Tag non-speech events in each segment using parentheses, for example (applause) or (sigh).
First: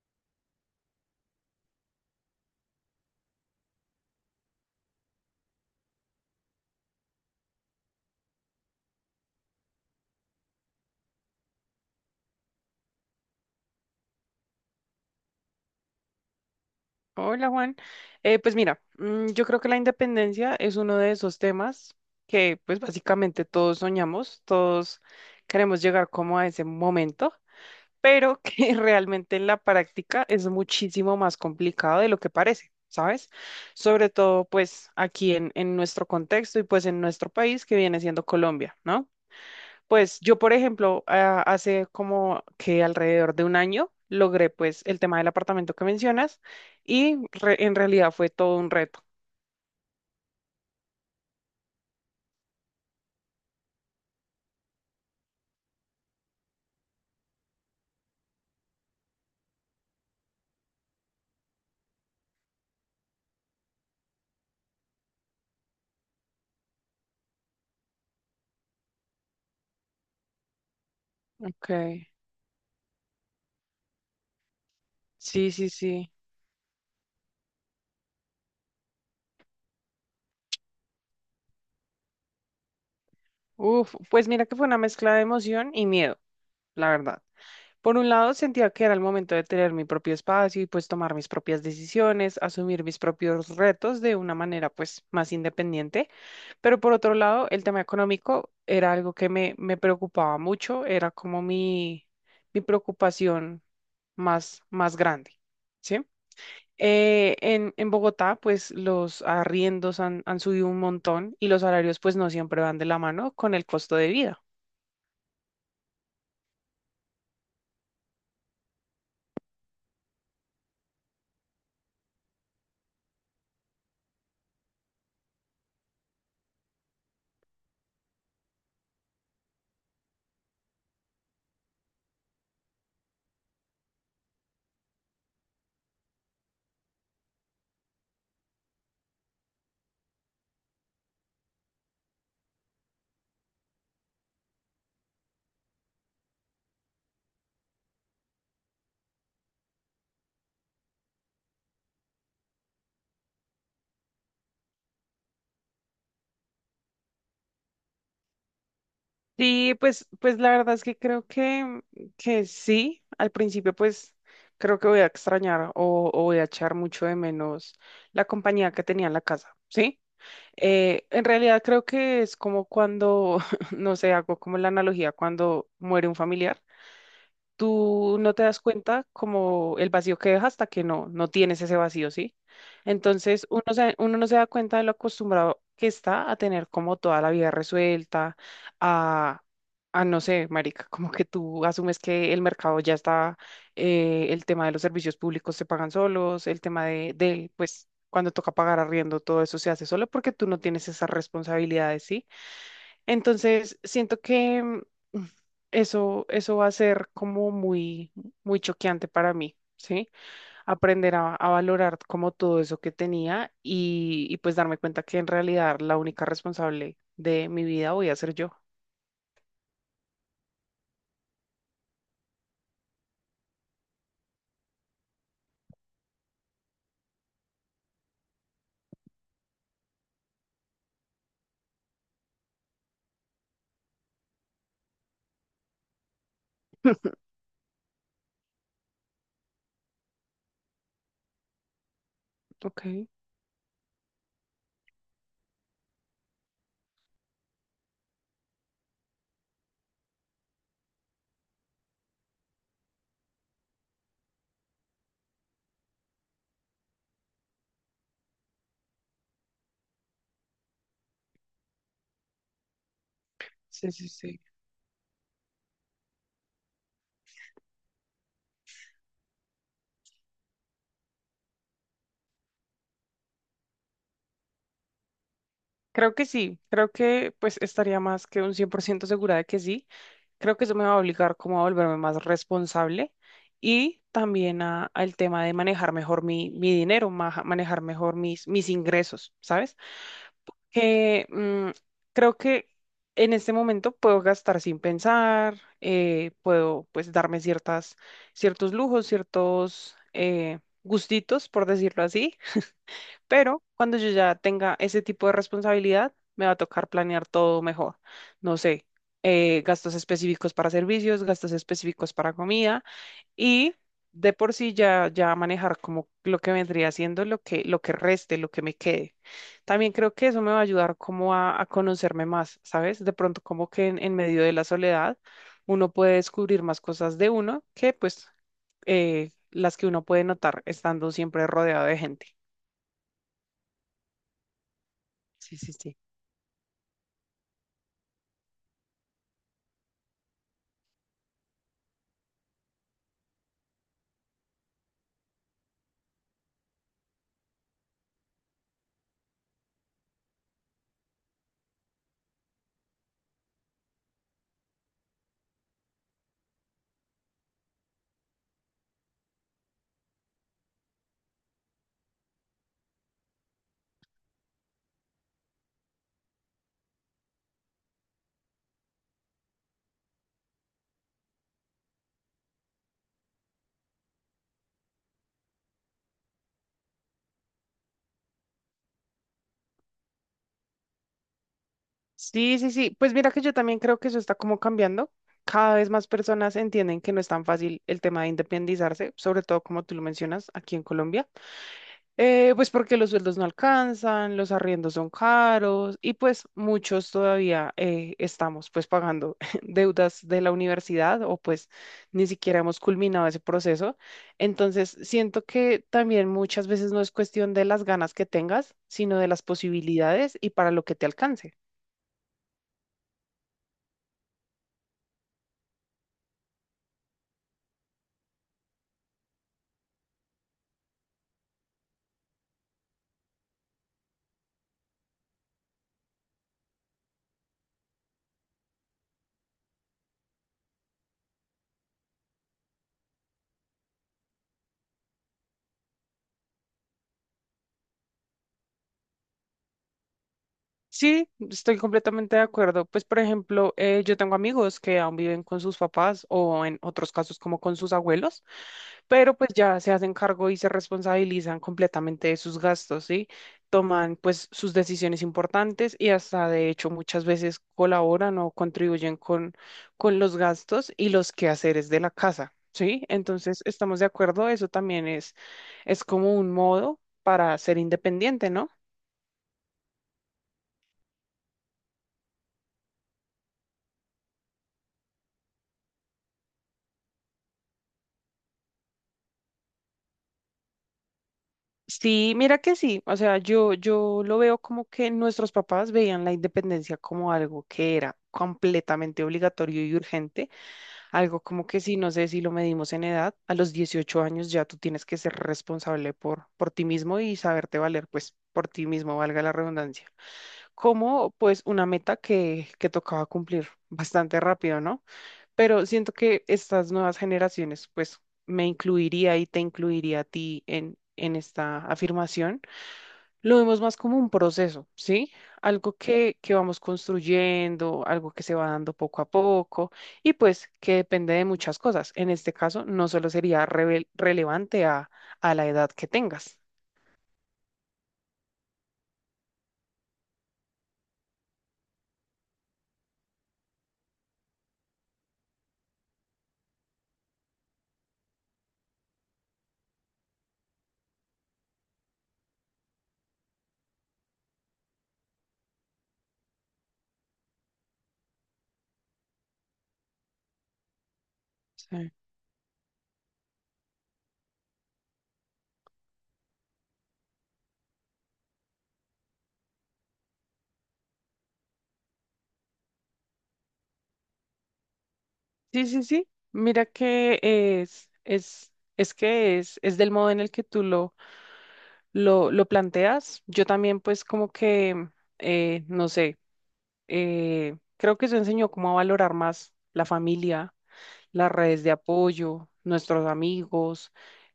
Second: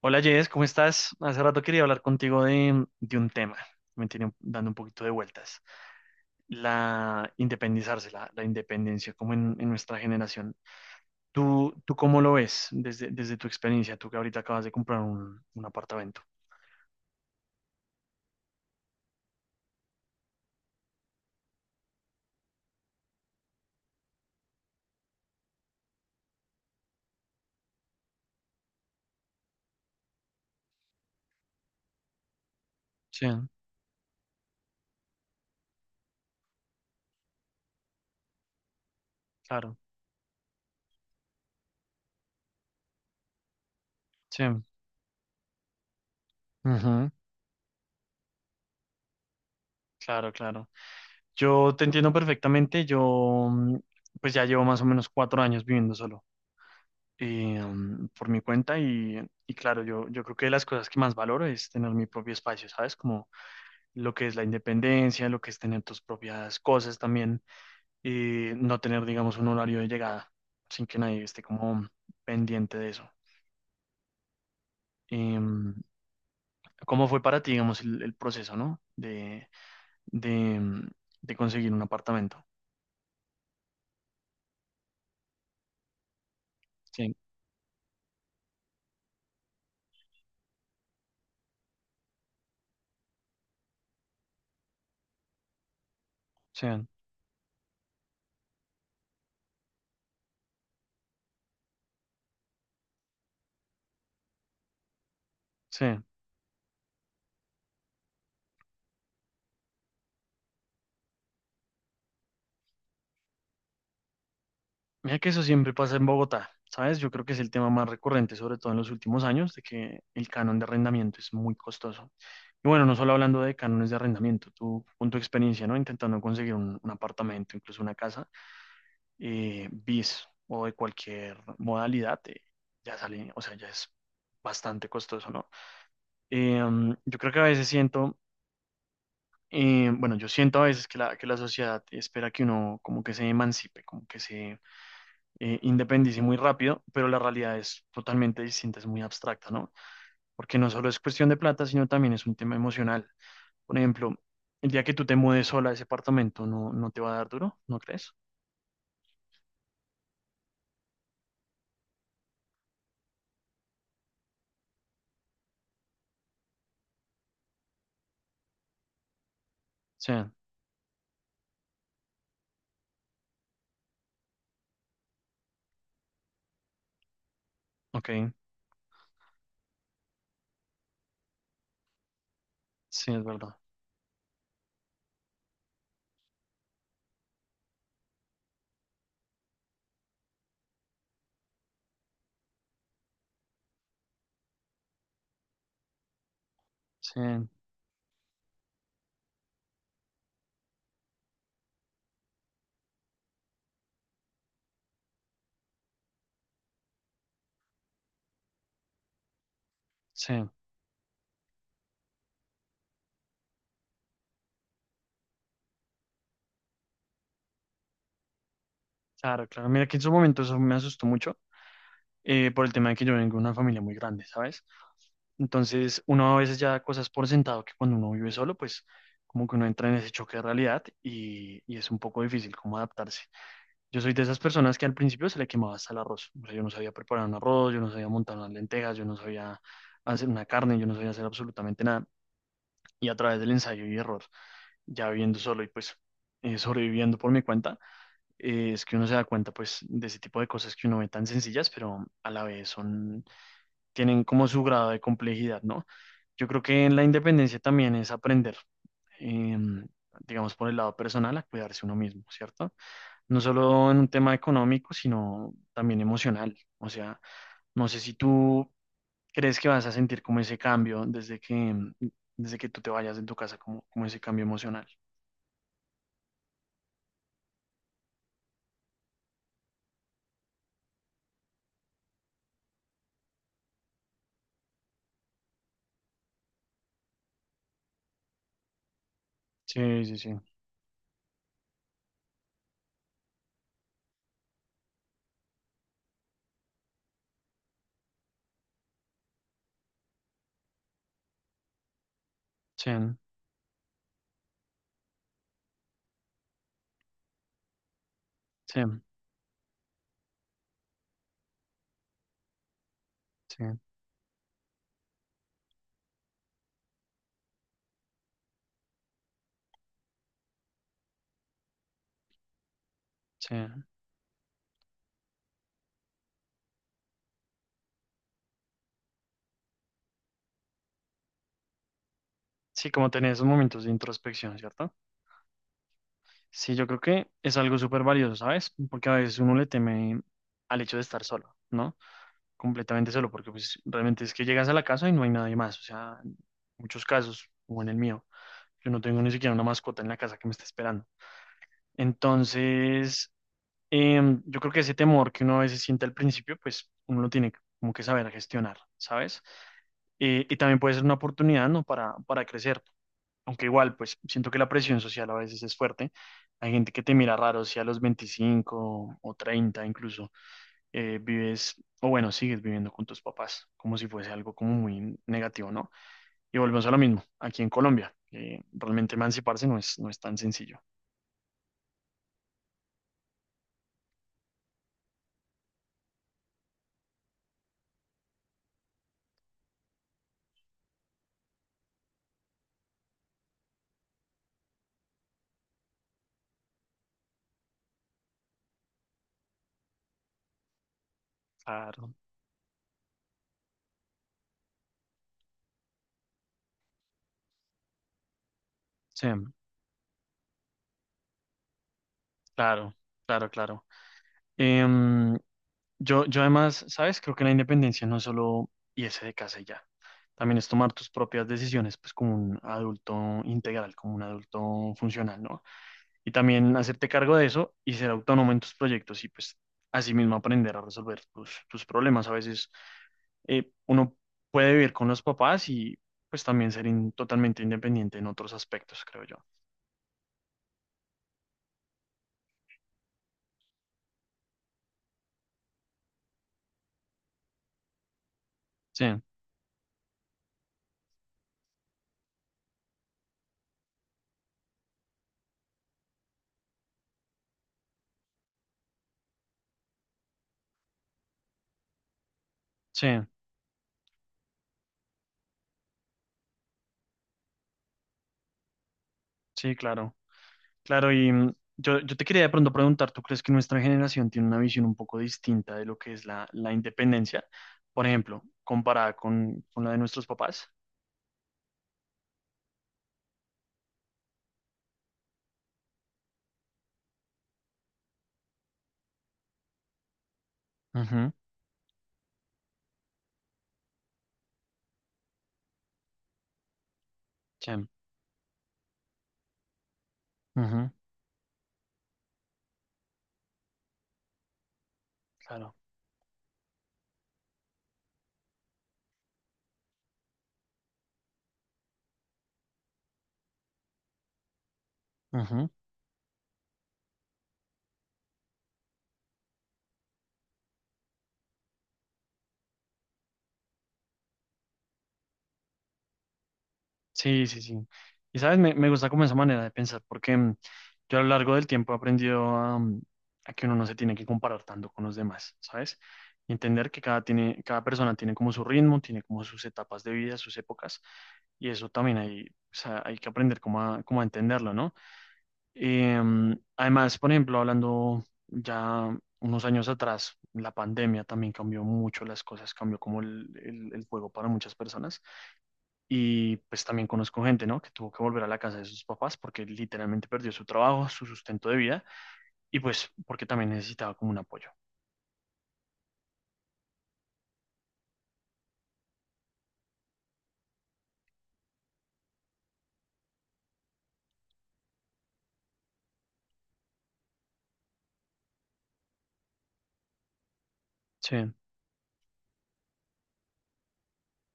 Hola Jess, ¿cómo estás? Hace rato quería hablar contigo de un tema que me tiene dando un poquito de vueltas. La independizarse, la independencia, como en nuestra generación. ¿Tú cómo lo ves desde tu experiencia? Tú que ahorita acabas de comprar un apartamento. Hola Juan. Pues mira, yo creo que la independencia es uno de esos temas que pues básicamente todos soñamos, todos queremos llegar como a ese momento, pero que (laughs) realmente en la práctica es muchísimo más complicado de lo que parece, Sí, ¿sabes? Sobre todo pues aquí en nuestro contexto y pues en nuestro país que viene siendo Colombia, ¿no? claro, Pues yo, por ejemplo, hace como que alrededor de un año sí. logré pues el tema del apartamento que mencionas Ujú. y en realidad fue todo un reto. Claro, claro. Yo te entiendo perfectamente. Pues ya llevo más o menos 4 años viviendo solo, por mi cuenta, y claro, yo creo que de las cosas que más valoro es tener mi propio espacio, ¿sabes? Como lo que es la independencia, lo que es tener tus propias cosas también y no tener, digamos, un horario de llegada sin que nadie esté como Okay. pendiente de eso. Eh, Sí, sí, mm, sí. ¿Cómo fue para ti, digamos, el proceso, ¿no? De, mm, de conseguir un apartamento. Uf, pues mira que fue una mezcla de emoción y miedo, la Sí, verdad. Por un lado, sentía que era el momento de tener mi propio espacio y pues tomar mis propias decisiones, asumir mis propios retos de una manera pues más independiente. sí, Pero por otro lado, el tema económico era algo que me preocupaba mucho, era como mi preocupación más grande, sí. ¿sí? En Bogotá, pues los arriendos han subido un montón y los salarios pues no siempre van de la mano con el costo de vida. Mira que eso siempre pasa en Bogotá, ¿sabes? Yo creo que es el tema más recurrente, sobre todo en los últimos años, de que el canon de arrendamiento es muy costoso. Y bueno, no solo hablando de cánones de arrendamiento, tú con tu experiencia, ¿no? Intentando conseguir un apartamento, incluso una casa, bis o de cualquier modalidad, ya sale, o sea, ya es bastante costoso, ¿no? Yo creo que a veces siento, bueno, yo siento a veces que que la sociedad espera que uno como que se emancipe, como que se independísimo y muy rápido, pero la realidad es totalmente distinta, es muy abstracta, ¿no? Porque no solo es cuestión de plata, sino también es un tema emocional. Por ejemplo, el día que tú te mudes sola a ese apartamento, ¿no, no te va a dar duro? ¿No crees? Sí, pues la verdad es que que sí. Al principio, pues creo que voy a extrañar o voy a echar mucho de menos la compañía que tenía en la casa, ¿sí? Sí, En realidad creo que es como cuando, (laughs) no sé, hago como la analogía cuando muere un familiar. ok, Tú no te das cuenta como el vacío que deja hasta que no tienes ese vacío, ¿sí? sí, es Entonces verdad. Uno no se da cuenta de lo acostumbrado que está a tener como toda la vida resuelta, a, a no sé, marica, como que tú asumes que el mercado ya está, el tema de los servicios públicos se pagan solos, el tema Sí, del, pues, cuando toca pagar arriendo, todo eso se hace solo porque tú no tienes esas responsabilidades, ¿sí? Entonces, siento que eso va a ser como muy, muy choqueante para mí, ¿sí? sí, Aprender a valorar como todo eso que tenía y pues darme cuenta que en realidad la única responsable de mi vida voy a ser yo. claro, claro. Mira que en su momento eso me asustó mucho, por el tema de que yo vengo de una familia muy grande, ¿sabes? Entonces, uno a veces ya da cosas por sentado que cuando uno vive solo, pues como que uno entra en ese choque de realidad y es un poco difícil como adaptarse. Yo soy de esas personas que al principio se le quemaba hasta el arroz. O sea, yo no sabía preparar un arroz, yo no sabía montar unas lentejas, yo no sabía hacer una carne, yo no sabía hacer absolutamente nada. Ok, Y a través del ensayo y error, ya viviendo solo y pues sobreviviendo por mi cuenta, es que uno se da cuenta pues de ese tipo de cosas que uno ve tan sencillas, pero a la vez son, tienen como su grado de complejidad, ¿no? Yo creo que en la independencia también es aprender, em, digamos por el lado personal, a cuidarse uno mismo, ¿cierto? No solo sí, en un sí, tema sí. económico, sino también emocional. O sea, no sé si tú crees que vas a sentir como ese cambio desde que tú te vayas de tu casa, como, como ese cambio emocional. Creo que sí, creo que pues estaría más que un 100% segura de que sí. Creo que eso me va a obligar como a volverme más responsable y también al tema de manejar mejor mi dinero, manejar mejor mis ingresos, ¿sabes? Sí, sí, sí. Que creo que en este momento puedo gastar sin pensar. Puedo pues darme ciertos lujos, ciertos gustitos, por decirlo así, Sí, pero cuando yo ya tenga ese tipo de responsabilidad, me va a tocar planear todo mejor. No sí, sé, gastos específicos para servicios, gastos específicos para comida sí, y de por sí ya manejar como lo que vendría siendo lo que reste, lo que me quede. También creo que eso me va a ayudar como a conocerme más, ¿sabes? De pronto sí. como que en medio de la soledad uno puede descubrir más cosas de uno que pues las que uno puede notar estando siempre rodeado de gente. Sí, como tener esos momentos de introspección, ¿cierto? Sí, sí, sí. Sí, yo creo que es algo súper valioso, ¿sabes? Porque a veces uno le teme al hecho de estar solo, ¿no? Completamente solo, porque pues realmente es que llegas a la casa y no hay nadie más, o sea, en muchos casos, o en el mío. Yo no tengo ni siquiera una mascota en la casa que me esté esperando. Entonces, yo creo que ese temor que uno a veces siente al principio, pues uno lo tiene como que saber gestionar, ¿sabes? Y también puede ser una oportunidad, ¿no? Para crecer. Aunque igual, pues siento que la presión social a veces es fuerte. Hay gente que te mira raro si a los 25 o 30 incluso vives, o bueno, sigues viviendo con tus papás, como si fuese algo como muy negativo, ¿no? Y volvemos a lo mismo, aquí en Colombia, realmente emanciparse no es, no es tan sencillo. Sí, sí, sí. Pues mira que yo también creo que eso está como cambiando. Cada vez más personas entienden que no es tan fácil el tema de independizarse, sobre todo como tú lo mencionas aquí en Colombia. Pues porque los sueldos no alcanzan, los arriendos son caros y pues muchos todavía estamos pues pagando (laughs) deudas de la universidad o pues Claro, ni siquiera hemos culminado ese proceso. Entonces siento que también muchas veces no es cuestión de las ganas que tengas, sino de sí, las posibilidades y para lo que te alcance. claro, claro, claro. Em, yo además, ¿sabes? Creo que la independencia no es solo irse de casa y ya. También es tomar tus propias decisiones, pues como un adulto integral, como un adulto funcional, ¿no? Y también hacerte cargo de eso y ser autónomo en tus proyectos y pues asimismo aprender a resolver tus problemas. A veces uno puede vivir con los papás y pues también ser totalmente independiente en otros aspectos, creo yo. Sí, estoy completamente de acuerdo. Pues, por ejemplo, yo tengo amigos que aún viven con sus papás o en otros casos como con sus abuelos, Sí, pero pues ya se hacen cargo y se responsabilizan completamente de sus gastos, ¿sí? Toman pues sus decisiones importantes y hasta de hecho muchas veces colaboran o contribuyen con los gastos y los quehaceres de la casa, ¿sí? sí, Entonces, estamos de acuerdo, eso también es como un modo para ser independiente, ¿no? sí, claro. Claro, y mm, yo te quería de pronto preguntar, ¿tú crees que nuestra generación tiene una visión un poco distinta de lo que es la independencia? Por ejemplo, comparada con la de nuestros papás. Sí, mira que sí, o sea, yo lo veo como que nuestros papás veían la independencia como algo que era completamente obligatorio y urgente, Ujú, algo como que si, no sé si lo medimos en edad, a los 18 años ya tú tienes que ser responsable por ti mismo y saberte sí, valer, pues por ti mismo, valga la redundancia, ujú, como pues una meta que tocaba cumplir (laughs) bastante rápido, ¿no? claro. Pero siento que estas nuevas generaciones, pues me incluiría y te incluiría a ti en esta afirmación lo vemos más como un proceso, ¿sí? Ujú. Algo que vamos construyendo, algo que se va dando poco a poco y pues que depende de muchas cosas. En este caso, no solo sería relevante a la edad que tengas. Sí, sí, sí. Y sabes, me gusta como esa manera de pensar, porque mm, yo a lo largo del tiempo he aprendido a, mm, a que uno no se tiene que comparar tanto con los demás, ¿sabes? Y entender que cada, tiene, cada persona tiene como su ritmo, tiene como sus etapas de vida, sus épocas, y eso también hay, o sea, hay que aprender como a, como a entenderlo, ¿no? Em, además, por ejemplo, hablando ya unos años atrás, la pandemia también cambió Sí, mucho las cosas, cambió como el juego para muchas personas y pues también conozco gente, ¿no? Que tuvo que volver a la casa de sus papás porque literalmente perdió su trabajo, su sustento de vida, y pues porque también necesitaba como un apoyo. sí, sí. Sí. Mira que es que es del modo en el que lo planteas. Yo también pues como que, no sé, creo que eso enseñó cómo a valorar más la familia, Sí, las redes de apoyo, nuestros amigos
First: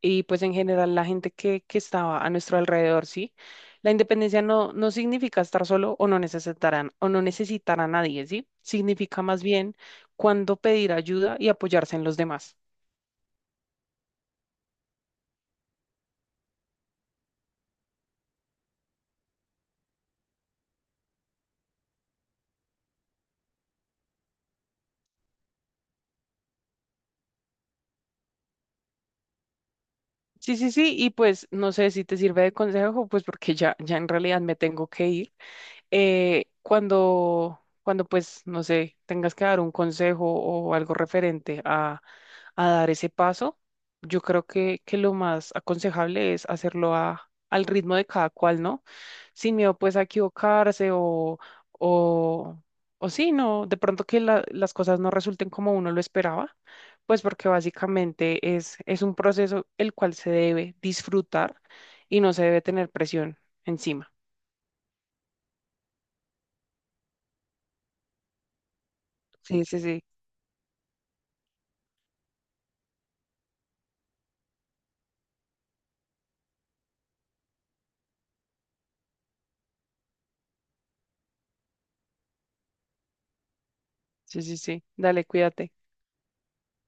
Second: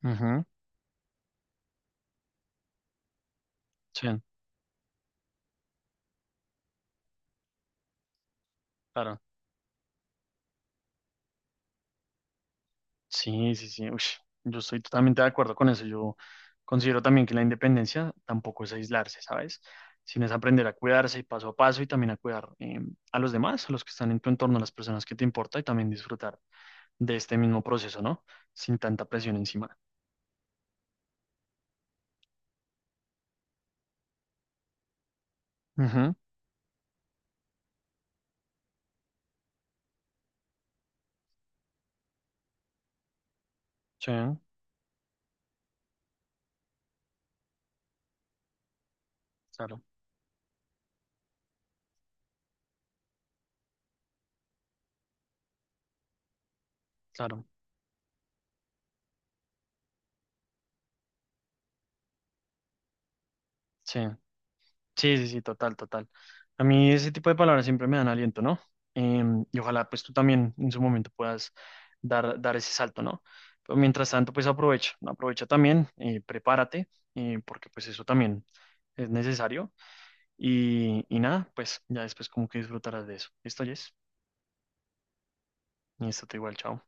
y pues ujú, en general la gente que estaba a nuestro alrededor, ¿sí? La sí, independencia no significa estar solo o no necesitarán o no necesitar a nadie, ¿sí? claro. Significa más bien cuando pedir ayuda y apoyarse en los demás. Sí, sí, sí. Ush, yo estoy totalmente de acuerdo con eso. Yo considero también que la independencia tampoco es aislarse, ¿sabes? Sino es aprender a cuidarse y paso a paso y también a cuidar a los demás, a los que están en tu entorno, a las personas que te importa y también disfrutar de este mismo proceso, ¿no? Sin tanta presión encima. Sí, sí, sí, y pues no sé si te sirve de consejo, pues porque ya en realidad me tengo que ir. Ujú, Cuando pues, no sé, tengas que dar un consejo o algo referente a dar ese paso, sí, yo creo que lo más aconsejable es hacerlo al ritmo de cada cual, ¿no? Sin miedo claro, pues a equivocarse o, o sí, no, de pronto que las cosas no resulten como uno lo esperaba, pues claro. porque básicamente es un proceso el cual se debe disfrutar y no se debe tener presión Sí, encima. sí, sí, sí, total, total. A mí ese tipo de palabras siempre me dan aliento, ¿no? Em, y Sí, sí, ojalá sí, pues tú también en su momento puedas dar ese salto, ¿no? Pero mientras tanto, pues aprovecha, aprovecha también, prepárate, porque pues eso también es necesario. Y y nada, pues ya después como que disfrutarás de eso. Esto ya es, sí, sí, sí. Dale, cuídate. y esto te igual, chao.